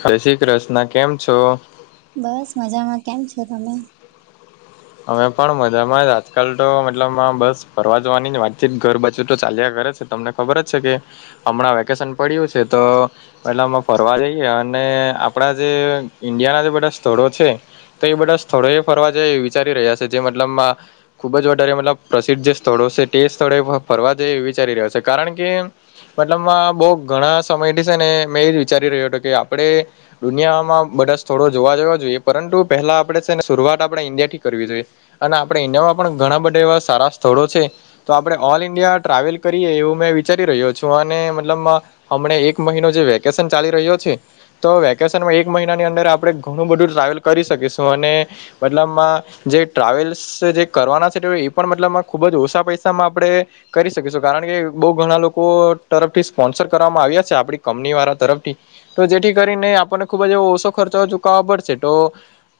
હય શ્રી કૃષ્ણ કેમ છો. બસ મજામાં કેમ છો તમે. અમે પણ મજામાં જ આજકાલ તો મતલબ આમાં બસ ફરવા જવાની વાતચીત ઘર બાજું તો ચાલ્યા કરે છે તમને ખબર જ છે કે હમણાં વેકેશન પડ્યું છે તો. એટલામાં ફરવા જઈએ અને આપડા જે ઈન્ડિયાના જે બધા સ્થળો છે. તો એ બધા સ્થળોએ ફરવા જાય વિચારી રહ્યા છે જે મતલબમાં ખૂબ જ વધારે મતલબ પ્રસિદ્ધ જે સ્થળો છે તે સ્થળે ફરવા જઈ વિચારી રહ્યો છે કારણ કે મતલબ બહુ ઘણા સમયથી છે ને મેં એજ વિચારી રહ્યો હતો કે આપણે દુનિયામાં બદસ થોડો જોવા જોવા જોઈએ પરંતુ પેહલા આપે છે ને શરૂઆત આપણેે ઇન્ડિયા થી કરવી જોઈએ અને આપણે ઇન્ડિયામાં પણ ઘણા બધા એવા સારા સ્થળો છે. તો આપડણે ઓલ ઈન્ડિયા ટ્રાવેલ કરીએ એવું મેં વિચારી રહ્યો છું અને મતલબ હમણા એક મહિનો જે વેકેશન ચાલી રહ્યો છે. તો વેકેશનમાં એક મહિનાની અંદર આપણે ઘણું બધું ટ્રાવેલ કરી શકીશું અને મતલબમાં જે ટ્રાવેલ્સ જે કરવાના છે એ પણ મતલબમાં ખૂબ જ ઓછા પૈસામાં આપણે કરી શકીશું કારણ કે બહુ ઘણા લોકો તરફથી સ્પોન્સર કરવામાં આવ્યા છે આપણી કંપની વાળા તરફથી તો જેથી કરીને આપણને ખુબ જ એવો ઓછો ખર્ચ ચૂકવવા પડશે તો.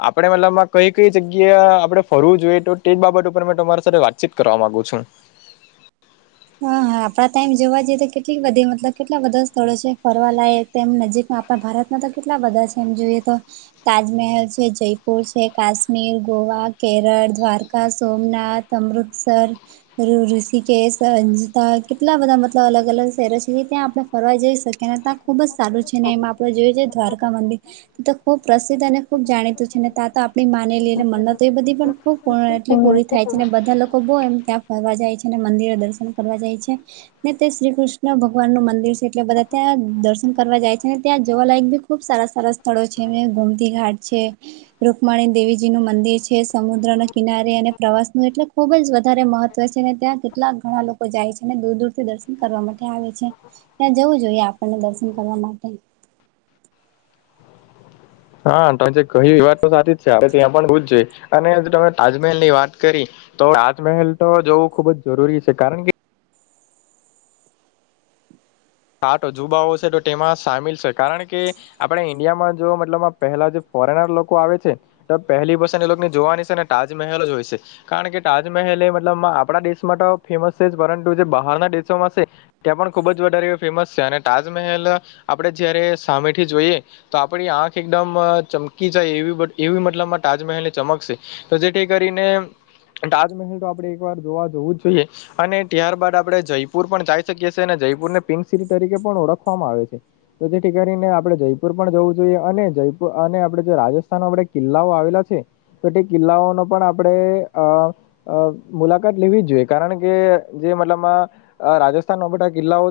આપડે મતલબમાં કઈ કઈ જગ્યા આપડે ફરવું જોઈએ તો તે જ બાબત ઉપર મે તમારી સાથે વાતચીત કરવા મામાંગુ છું. હા હા આપડા ટાઈમ જોવા જઈએ તો કેટલી બધી મતલબ કેટલા બધા સ્થળો છે ફરવાલાયક. તેમ નજીકમાં આપણા ભારતમાં તો કેટલા બધા છે એમ જોઈએ તો તાજમહેલ છે જયપુર છે કાશ્મીર ગોવા કેરળ દ્વારકા સોમનાથ અમૃતસર ઋષિકેશ સંજતા કેટલા બધા મતલબ અલગ અલગ શહેરો છે જે ત્યાં આપણે ફરવાઈ જઈ શકીએ અનેને ત્યાં ખૂબ જ સારું છે ને એમાં આપડે જોયએ છેએ દ્વારકા મંદિર તો ખૂબ પ્રસિદ્ધ અને ખુબ જાણીતું છે ને તા તો આપણી માને લઈ મ તો એ બધી પણ ખૂબ પૂર્ણ એટલે પૂરી થાય છે ને બધા લોકો બહુ એમ ત્યાં ફરવા જાય છે અને મંદિર દર્શન કરવા જાય છે ને તે શ્રી કૃષ્ણ ભગવાન નું મંદિર છે એટલે બધા ત્યાં દર્શન કરવા જાય છે ને ત્યાં જવાલાયક બી ખુબ સારા સારા સ્થળો છે ગોમતી ઘાટ છે. રૂકમાણી દેવીજી નું મંદિર છે સમુદ્ર ના કિનારે અને પ્રવાસનું એટલે ખુબ જ વધારે મહત્વ છે ને ત્યાં કેટલાક ઘણા લોકો લોકો જાય છે દૂર દૂરથી દર્શન કરવા માટે આવે છે ત્યાં જવું જોઈએ આપણને દર્શન કરવા માટે હા તમે જે કહ વાત તો સાચી જ છે આપ ત્યાં પણ હોવ જ જોઈએ અને તમે તાજમહેલ ની વાત કરી. તો તાજમહેલ તો જવું ખુબ જ જરૂરી છે કારણ કે કાટો જુબાઓ છે તો તેમાં સામેલ છે કારણ કે આપડે ઈન્ડિયામાં જો મતલબ પેહેલા જે ફોરેનર લોકો આવે છે તો પહેલી વસે એ લોકોની જોવાની છે ને તાજમહેલ જ હોય છે કારણ કે તાજમહેલ એ મતલબ આપણા દેશ માટે તો ફેમસ છે જ પરંતુ જે બહારના દેશોમાં છે ત્યાં પણ ખુબ જ વધારે ફેમસ છે અને તાજમહેલ આપણેે જયારે સામેથી જોઈએ તો આપડી આંખ એકદમ ચમકી જાય એવી એવી મતલબમાં તાજમહેલ ને ચમકશે તો જેથી કરીને તાજમહેલ તો આપડે એક વાર જોવા જવું જ જોઈએ અને ત્યારબાદ આપડણે જયપુર પણ જઈ શકીએ છીએ અને જયપુર ને પિંક સિટી તરીકે પણ ઓળખવામાં આવે છે તો જેથી કરીને આપણે જયપુર પણ જવું જોઈએ અને જયપુર અને આપણેે જે રાજસ્થાનમાં આપડે કિલ્લાઓ આવેલા છે તો કિલ્લાઓનો પણ આપણેે અ અ મુલાકાત લેવી જ જોઈએ કારણ કે જે મતલબમાં રાજસ્થાન ના બધા કિલ્લાઓ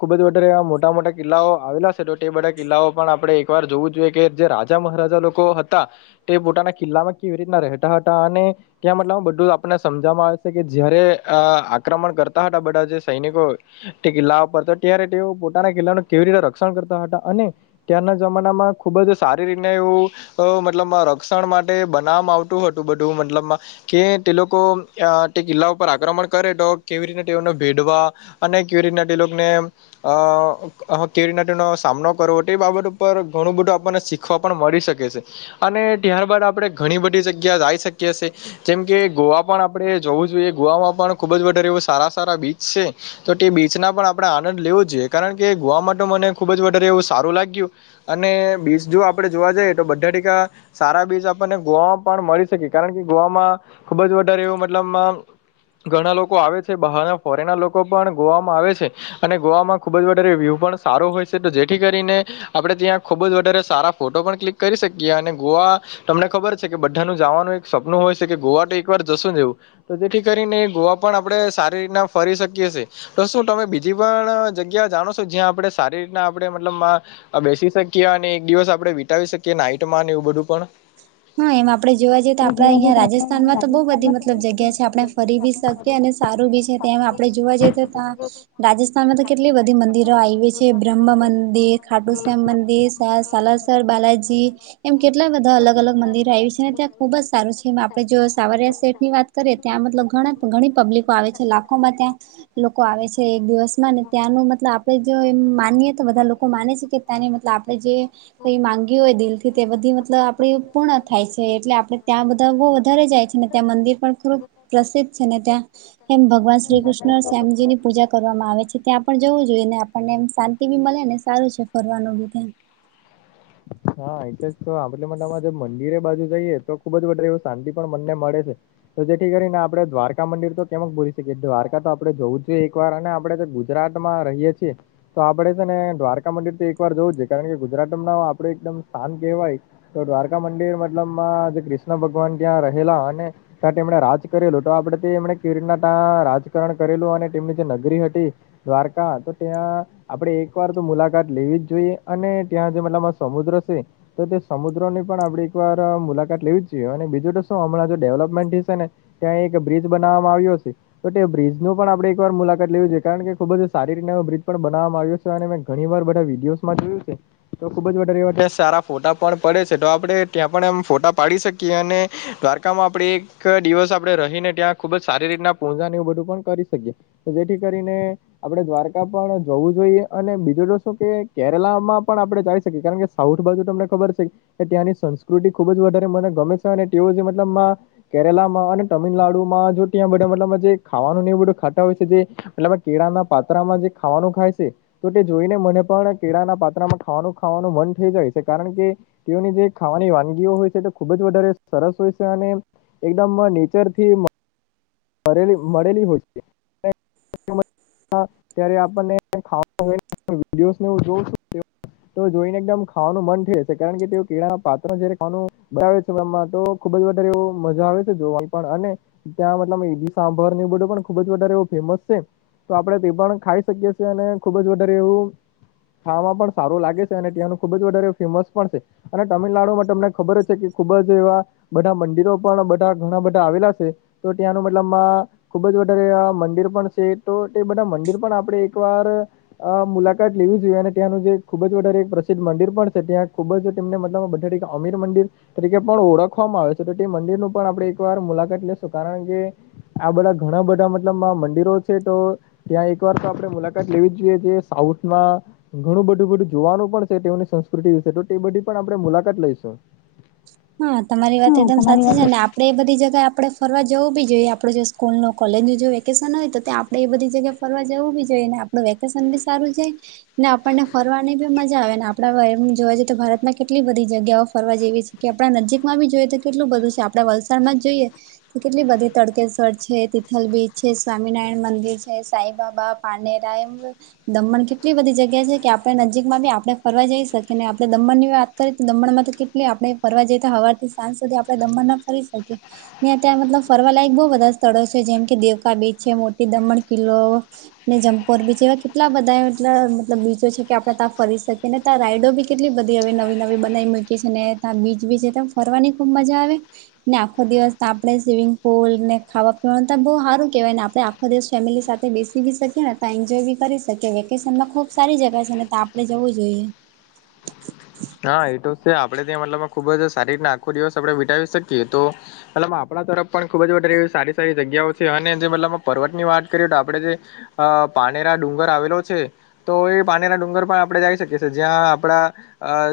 ખુબ જ વધારે મોટા મોટા કિલ્લાઓ આવેલા છે તો એ બધા કિલ્લાઓ પણ આપણે એક વાર જોવું જોઈએ કે જે રાજ મહારાજા લોકો હતા તે પોતાના કિલ્લામાં કેવી રીતના રહેતા હતા અને ત્યાં મતલ બધું આપને સમજવામાં આવે છે કે જયારે આક્રમણ કરતા હતા બધા જે સૈનિકો તે કિલ્લા પરતા ત્યારે તેઓ પોતાના કિલ્લાનું કેવી રીતે રક્ષણ કરતા હતા અને ત્યાારના જમાનામાં ખુબ જ સારી રીતને એવું અ મતલબ રક્ષણ માટે બનામ આવતું હતું બધું મતલબમાં કે તે લોકો તે કિલ્લા ઉપર આક્રમણ કરે તો કેવી રીતે તેઓને ભેડવા અને ક્યુરીટ નાિલોને અ કે રના નો સામનો કરવો તે બાબત ઉપર ઘણું બધું આપણને સીક - શીખવા પણ મળી શકે છે અને ત્યારબાદ આપણે ઘણી બધી જગ્યા જઈ શકીએીએ જેમ કે ગોવા પણ આપણે જોવું જોઈએ ગોવામાં પણ ખુબ જ વારે એવ સારા સારા બીચ છે તો તે બીચના પણ આપણે આનંદ લેવો જ જોઈએ કારણ કે ગોવાવામાં મને ખુબ જ વધારે એવું સારું લાગ્યું અને બીસ જો આપડે જોવા જઈએ તો બધા ટકા સારા બીજ આપણને ગોવામાં પણ મળી શકે કારણ કે ગોવામાં ખુબ જ વધારે એવું મતલબ ઘણા લોકો આવે છે બહાર ના ફોરેન લોકો પણ ગોવામાં આવે છે અને ગોવામાં ખુબ જ વધારે વ્યૂ પણ સારો હોય છે તો જેથી કરીને આપડણે ત્યાં ખુબ જ વધારે સારા ફોટો પણ ક્લિક કરી શકીએ અને ગોવા તમને ખબર છે કે બધાનું જવાનું એક સપનું હોય છે કે ગોવા તો એક વાર જશું જેવું તો જેથી કરીને એ ગોવા પણ આપણે સારી રીતના ફરી શકીએીએ તો શું તમે બીજી પણ જગ્યા જાણો છો જ્યાં આપણે સારી રીતના આપણે મતલબમાં આ બેસી શકીએ અને એક દિવસ આપડણે વિતાવી શકીએ નાઈટમાં અને એવું બધું પણ હા એમ આપણે જોવા જઈએ તો આપણા અહંયા રાજસ્થાનમાં તો બહુ બધી મતલબ જગ્યા છે આપણે ફરી બી સ અને સારું બી છે તેમ આપડે જોવા જઈએ તો ત રાજસ્થાન માં તો કેટલી બધી મંદિરો આવી છે બ્રહ્મ મંદિર ખાટુશ્યામ મંદિર સાલાસર બાલાજી એમ કેટલા બધા અલગ અલગ મંદિર આવી છે ને ત્યાં ખૂબ જ સારું છે એ આપણે જો સાવરિયા સેટની વાત કરીએ તો ત્યાં મતલબ ઘણા ઘણી પબ્લિકો આવે છે લાખોમાં ત્યાં લોકો આવે છે એક દિવસમાં અને ત્યાંનું મતલબ આપણેે જો એમ માનીએ તો બધા લોકો માને છે કે ત્યાંની મતલબ આપણે જે કઈ માંગી હોય દિલ થી તે બધી મતલબ આપ પૂર્ણ થાય છે એટલે આપણે ત્યાં બધા બુ વધારે જાય છે ને ત્યાં મંદિર પણ ખું પ્રસિદ્ધ છે ને ત્યાં એમ ભગવાન શ્રી કૃષ્ણ શ્યામજી ની પૂજા કરવામાં આવે છે ત્યાં પણ જવું જોઈએ ને આપણને શાંત ી મળે ને સારું છે ફરવાનું બી ત્યા હા એ તો આટલા માટેામાં મંદિરે બાજુ જઈએ તો ખુબ જારે એવ શાંતિ પણ મનને મળે છે તો જેથી કરીને આપડણે દ્વારકા મંદિર તો કેમક ભૂલી શકીએ દ્વારકા તો આપડે જોવું જોઈએ એકવાર અને આપડ ગુજરાત માં રહીએ છીએ તો આપડે છે ને દ્વારકા મંદિર તો એક વાર જોવું જ છે કારણ કે ગુજરાત આપડે એકદમ શાન કહેવાય તો દ્વારકા મંદિર મતલબમાં જે ક્રિષ્ણ ભગવાન ત્યાં રહેલા હો ને ત્યાં તેમ એમણે રાજ કરેલું તો આપડ એમણે કિરીટના ત રાજકારણ કરેલું અને તેમની જે નગરી હતી દ્વારકા તો ત્યાં આપડે એક વાર તો મુલાકાત લેવી જ જોઈએ અને ત્યાં જે મતલબ સમુદ્ર સ. તો તે સમુદ્રો ની પણ આપણે એક વાર મુલાકાત લેવી જ જોઈએ અને બીજું તો શું હમણાં જો ડેવલપમેન્ટ હશે ને. ત્યાં એક બ્રિજ બનાવવામાં આવ્યો છે. તો બ્રિજ ન પણ આપણે એક વાર મુલાકાત લેવીું છે કારણ કે ખુબ જ સારી રીતેનો બિજ પણ બનાવવામાં આવ્યો છે. મેં ઘણી વાર બધા વિડીયોસમાં જોયું છે. તો ખૂબ જ વારે એવા ત્યાં સારા ફોટા પણ પડે છે તો આપણે ત્યાં પણ એમ ફોટા પાડી શકીએ અને. દ્વારકામાં આપણે એક દિવસ આપડે રહીને ત્યાં ખુબ જ સારી રીતના પૂજા ને એવું બધું પણ કરી શકીએ. તો જેથી કરીને. આપડે દ્વારકા પણ જોવું જોઈએ અને બીજું તો શું કે કેરલા માં પણ આપડણે જઈ. કારણ કે સાઉથ બાજુ તમને ખબર છે. કે ત્યાંની સંસ્કૃતિ ખુબ જ વધારે મને ગમે છે અને તેઓ જે મતલબ. કેરલામાં અને તમિલનાડુમાં જો ત્યા બધા મતલબ જે ખાવાનું એવું બધું ખાતા હોય છે જે. એટલે કેળાના પાત્રામાં જે ખાવાનું ખાય છે તો તે જોઈને મને પણ કેળાના પાત્રામાં ખાવાનું. ખાવાનું મન થઈ જાય છે કારણ કે. તેઓની જે ખાવાની વાનગીઓ હોય છે તે ખુબ જ વધારે સરસ હોય છે અને. એકદમ નેચર થી. લી મળેલી હોય છે ત્યારે આપણને ખ વિડીને હ જોઉ. તો જોઈને એકદમ ખાવાનું મન થ છે કારણ કે તેઓ કેળા પાત્ર જ ખાવાનું બનાવે છે તો. ખુબ જ વધારે એવ મજા આવે છે જોવાની પણ અને ત્યાં. એ સાંભર એ બધો પણ ખુબ જ વધારે એવો ફેમસ છે. તો આપડણે તે પણ ખાઈ શકીએ છીએ અને ખુબ જ વધારે એવું. ખાવામાં પણ સારું લાગે છે અને ત્યાંનું ખુબ જ વધારે ફેમસ પણ છે. અને તામિલનાડુમાં તમને ખબર છે કે ખુબ જ એવા. બધા મંદિરો પણ બધા ઘણા બધા આવેલા છે તો ત્યાંનું મતલબ. ખુબ જ વધારે મંદિર પણ છે તો એ બધા મંદિર પણ આપણે એક વાર. અ મુલાકાત લેવી જોઈએ અને ત્યાંનું જે ખુબ જ વધારે એક પ્રસિદ્ધ મંદિર પણ છે ત્યાં ખુબ જ. તેમને મતલબ બધા ટ અમીર મંદિર. તરીકે પણ ઓળખવામાં આવે છે તો તે મંદિરનું પણ આપણે એકવાર મુલાકાત લેશું કારણ કે. આ બધા ઘણા બધા મતલબ મંદિરો છે તો. ત્યાં એક વાર તો આપણે મુલાકાત લેવી જ જોઈએ જે સાઉથમાં. ઘણું બધું બધું જોવાનું પણ છે તેઓની સંસ્કૃતિ વિશે તો તે બધી પણ આપણે મુલાકાત લઈશું. હા તમારી વાત એકદમ સાચી છે ને આપ. આપણે એ બધી જગ્યાએ આપણે ફરવા જવું બી જોઈએ આપણે જો સ્કૂલનું કોલેજનું જો વેકેશન હોય તો્યાં. આપણે એ બધી જગ્યા ફરવા જવું બી જોઈએ ને આપણું વેકેશન બી સારું છે. ને આપણને ફરવાની બી મજા આવે ને આપણા જોવા જઈએ તો ભારતમાં કેટલી બધી જગ્યાઓ ફરવા જેવી છે. કે આપણા નજીકમાં બી જોઈએ તો કેટલું બધું છે આપડા વલસાડમાં જ જોઈએ. તો કેટલી બધી તળકેશ્વર છે તિથલ બીચ છે સ્વામિનારાયણ મંદિર છે સાઈ બાબા. પડને ટાઈમ. દમણ કેટલી બધી જગ્યા છે કે આપણે નજીકમાં બી આપણે ફરવા જઈ શકીએ ને આપણે દમણની વાત. કરી દમણ માં તો કેટલી આપણે ફરવા જઈ હવારથી સાંજ સુધી આપણે દમણ ના ફરી શકીએ. ત્યાં મતલબ ફરવાલાયક બહુ બધા સ્થળો છે જેમ કે દેવકા બીચ છે મોટી દમણ કિલ્લો. ને જમ્પોર બીચ એવા કેટલા બધા એબ બીચો છે કે આપણે ત્યાં ફરી શકીએ ને. રાઈડો બી કેટલી બધી હવે નવી નવી બનાવી મૂકી છે ને ત્યાં બીચ બીચ ફરવાની ખુબ મજા આવે. ને આખો દિવસ આપણે સ્વિમિંગ પુલ ને ખાવા પીવાનું તો બહુ સારું કેહેવાય ને આપડે. ધ ફેમિલી સાથે બેસી બ શકીએ ને ત્યા એન્જોય બી શકીએ વેકેશનમાં ખૂબ સારી જગ્યા છેને તા. આપણે જવું જોઈએ. હ. હા એ તો છે આપડે ત્યાં મતલબ ખુબ જ સારી રીત આખો દિવસ આપડણે વિતાાવી શકીએ તો. મતલબ આપણા તરફ પણ ખૂબ જ વધારે એવી સારી સારી જગ્યાઓ છે અને જે મતલબ પર્વત ની વાત કરીએ તો આપણે જે. અ પાનેરા ડુંગર આવેલો છે. તો એ પાણીના ડુંગર પણ આપણે જઈ શકીએ છીએ જ્યાં આપડા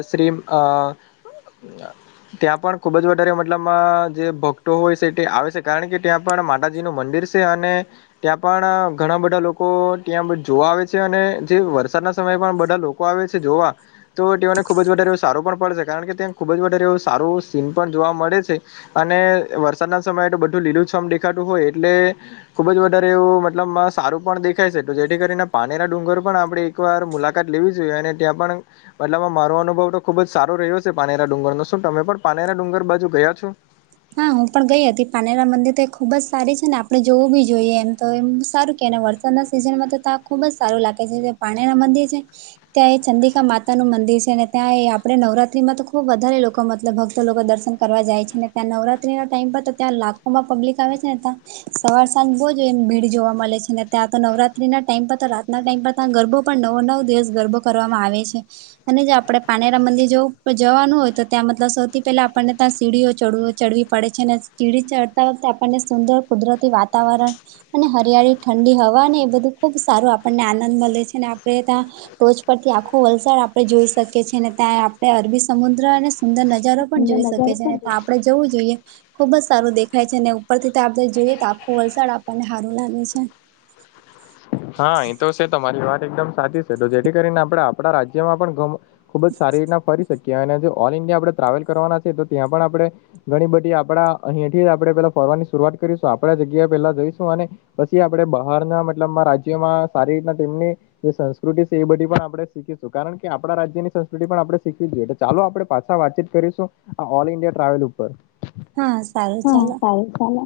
શ્રી. ત્યાં પણ ખુબ જ વધારે મતલબમાં જે ભક્તો હોય છે તે આવે છે કારણ કે ત્યાં પણ માતાજી ન મંદિર છે. સ આને. ત્યાં પણ ઘણા બધા લોકો ત્યાં જોવા આવે છે અને જે વરસાદના સમયે પણ બધા લોકો તું આવે છે જોવા. ને ખૂબ જ વધારે એવું સારું પણ પડશે કારણ કે ત્યાં ખુબ જ વધારે એવું સારું સીન પણ જોવા મળે છે. અને વરસાદના સમયે તો બધું લીલું સમ દેખાતું હોય એટલે ખુબ જ વધારે એવું મતલબ સારું પણ દેખાય છે જેથી કરીને પાણીના ડુંગર પણ આપણે એક વાર મુલાકાત લેવી જોઈએ અને ત્યાં પણ એટલામાં મારો અનુભવ તો ખુબ જ સારો રહ્યો છે પાનેરા ડુંગર નનો શું તમે પણ પાનેરા ડુંગર બાજુ ગયા છો? હા હું પણ ગઈ હતી પાનેરા મંદિર તો એ ખુબ જ સારી છે ને આપણે જોવું બી જોઈએ એમ તો એમ સારું કેને વર્ત સીઝનમાં તો તા ખુબ જ સારું લાગે છે જે પાણી ના મંદીર છે. ત્યાં એ ચંદિકા માતા નું મંદિર છે અને ત્યાં એ આપણે નવરાત્રી માં તો ખૂબ વધારે લોકો મતલબ ભક્તો લોકો દર્શન કરવા જાય છે ને ત્યાં નવરાત્રી ના ટાઈમ પર તો ત્યાં લાખોમાં પબ્લિક આવે છે ને સવાર સાંજ બહુ આમ ભીડ જોવા મળે છે ને ત્યાં તો નવરાત્રી ના ટાઈમ પર તો રાતના ટાઈમ પર તા ગરબો પણ નવો નવો દિવસ ગરબો કરવામાં આવે છે. અને જો આપણે પાનેરા મંદિર જઉં જવાનું હોય તો ત્યાં મતલબ સૌ પહેલા આપને ત્યાં સીડીઓ ચડવ ચડવી પડે છે અને ચીડી ચડતા વખતે આપણને સુંદર કુદરતી વાતાવરણ અને હરિયાળી ઠંડી હવા એ બધું ખુબ સારું આપણને આનંદ મળે છે અને આપણે ત્યાં ટોચ પરથી આખું વલસાડ આપડે જોઈ શકીએ છીએ ને ત્યાં આપણે અરબી સમુદ્ર અને સુંદર નજા બજારો પણ જોઈ શકે છે ને આપણેે જવું જોઈએ. ખુબ જ સારું દેખાય છે ને ઉપર થી આપણે જોઈએ તો આખું વલસાડ આપણને સારું લાગે છે. હા એ તો છે તમારી વાત એકદમ સાચી છે તો જેથી કરીને આપણે આપણા રાજ્યમાં પણ કમ ખુબ જ સારી રીતના ફરી શકીએ અને જે ઓલ ઇન્ડિયા આપડણે ટ્રાવેલ કરવાના છે તો ત્યાં પણ આપણે ઘણી બધી આપડા અહીંયાથી આપડે પેલા ફરવાની શરૂઆત કરીશું આપણા જગ્યાએ પેલા જઈશું અને પછી આપડે બહારના મતલબમાં રાજ્યમાં સારી રીતના તેમની જે સંસ્કૃતિ છે એ બધી પણ આપણે શીખીશું કારણ કે આપણા રાજ્યની સંસ્કૃતિ પણ આપડે શીખવી જોઈએ. ચાલો આપડે પાછા વાતચીત કરીશું આ ઓલ ઇન્ડિયા ટ્રાવેલ ઉપર હા સારું હા ચાલો ચાર ચાલે.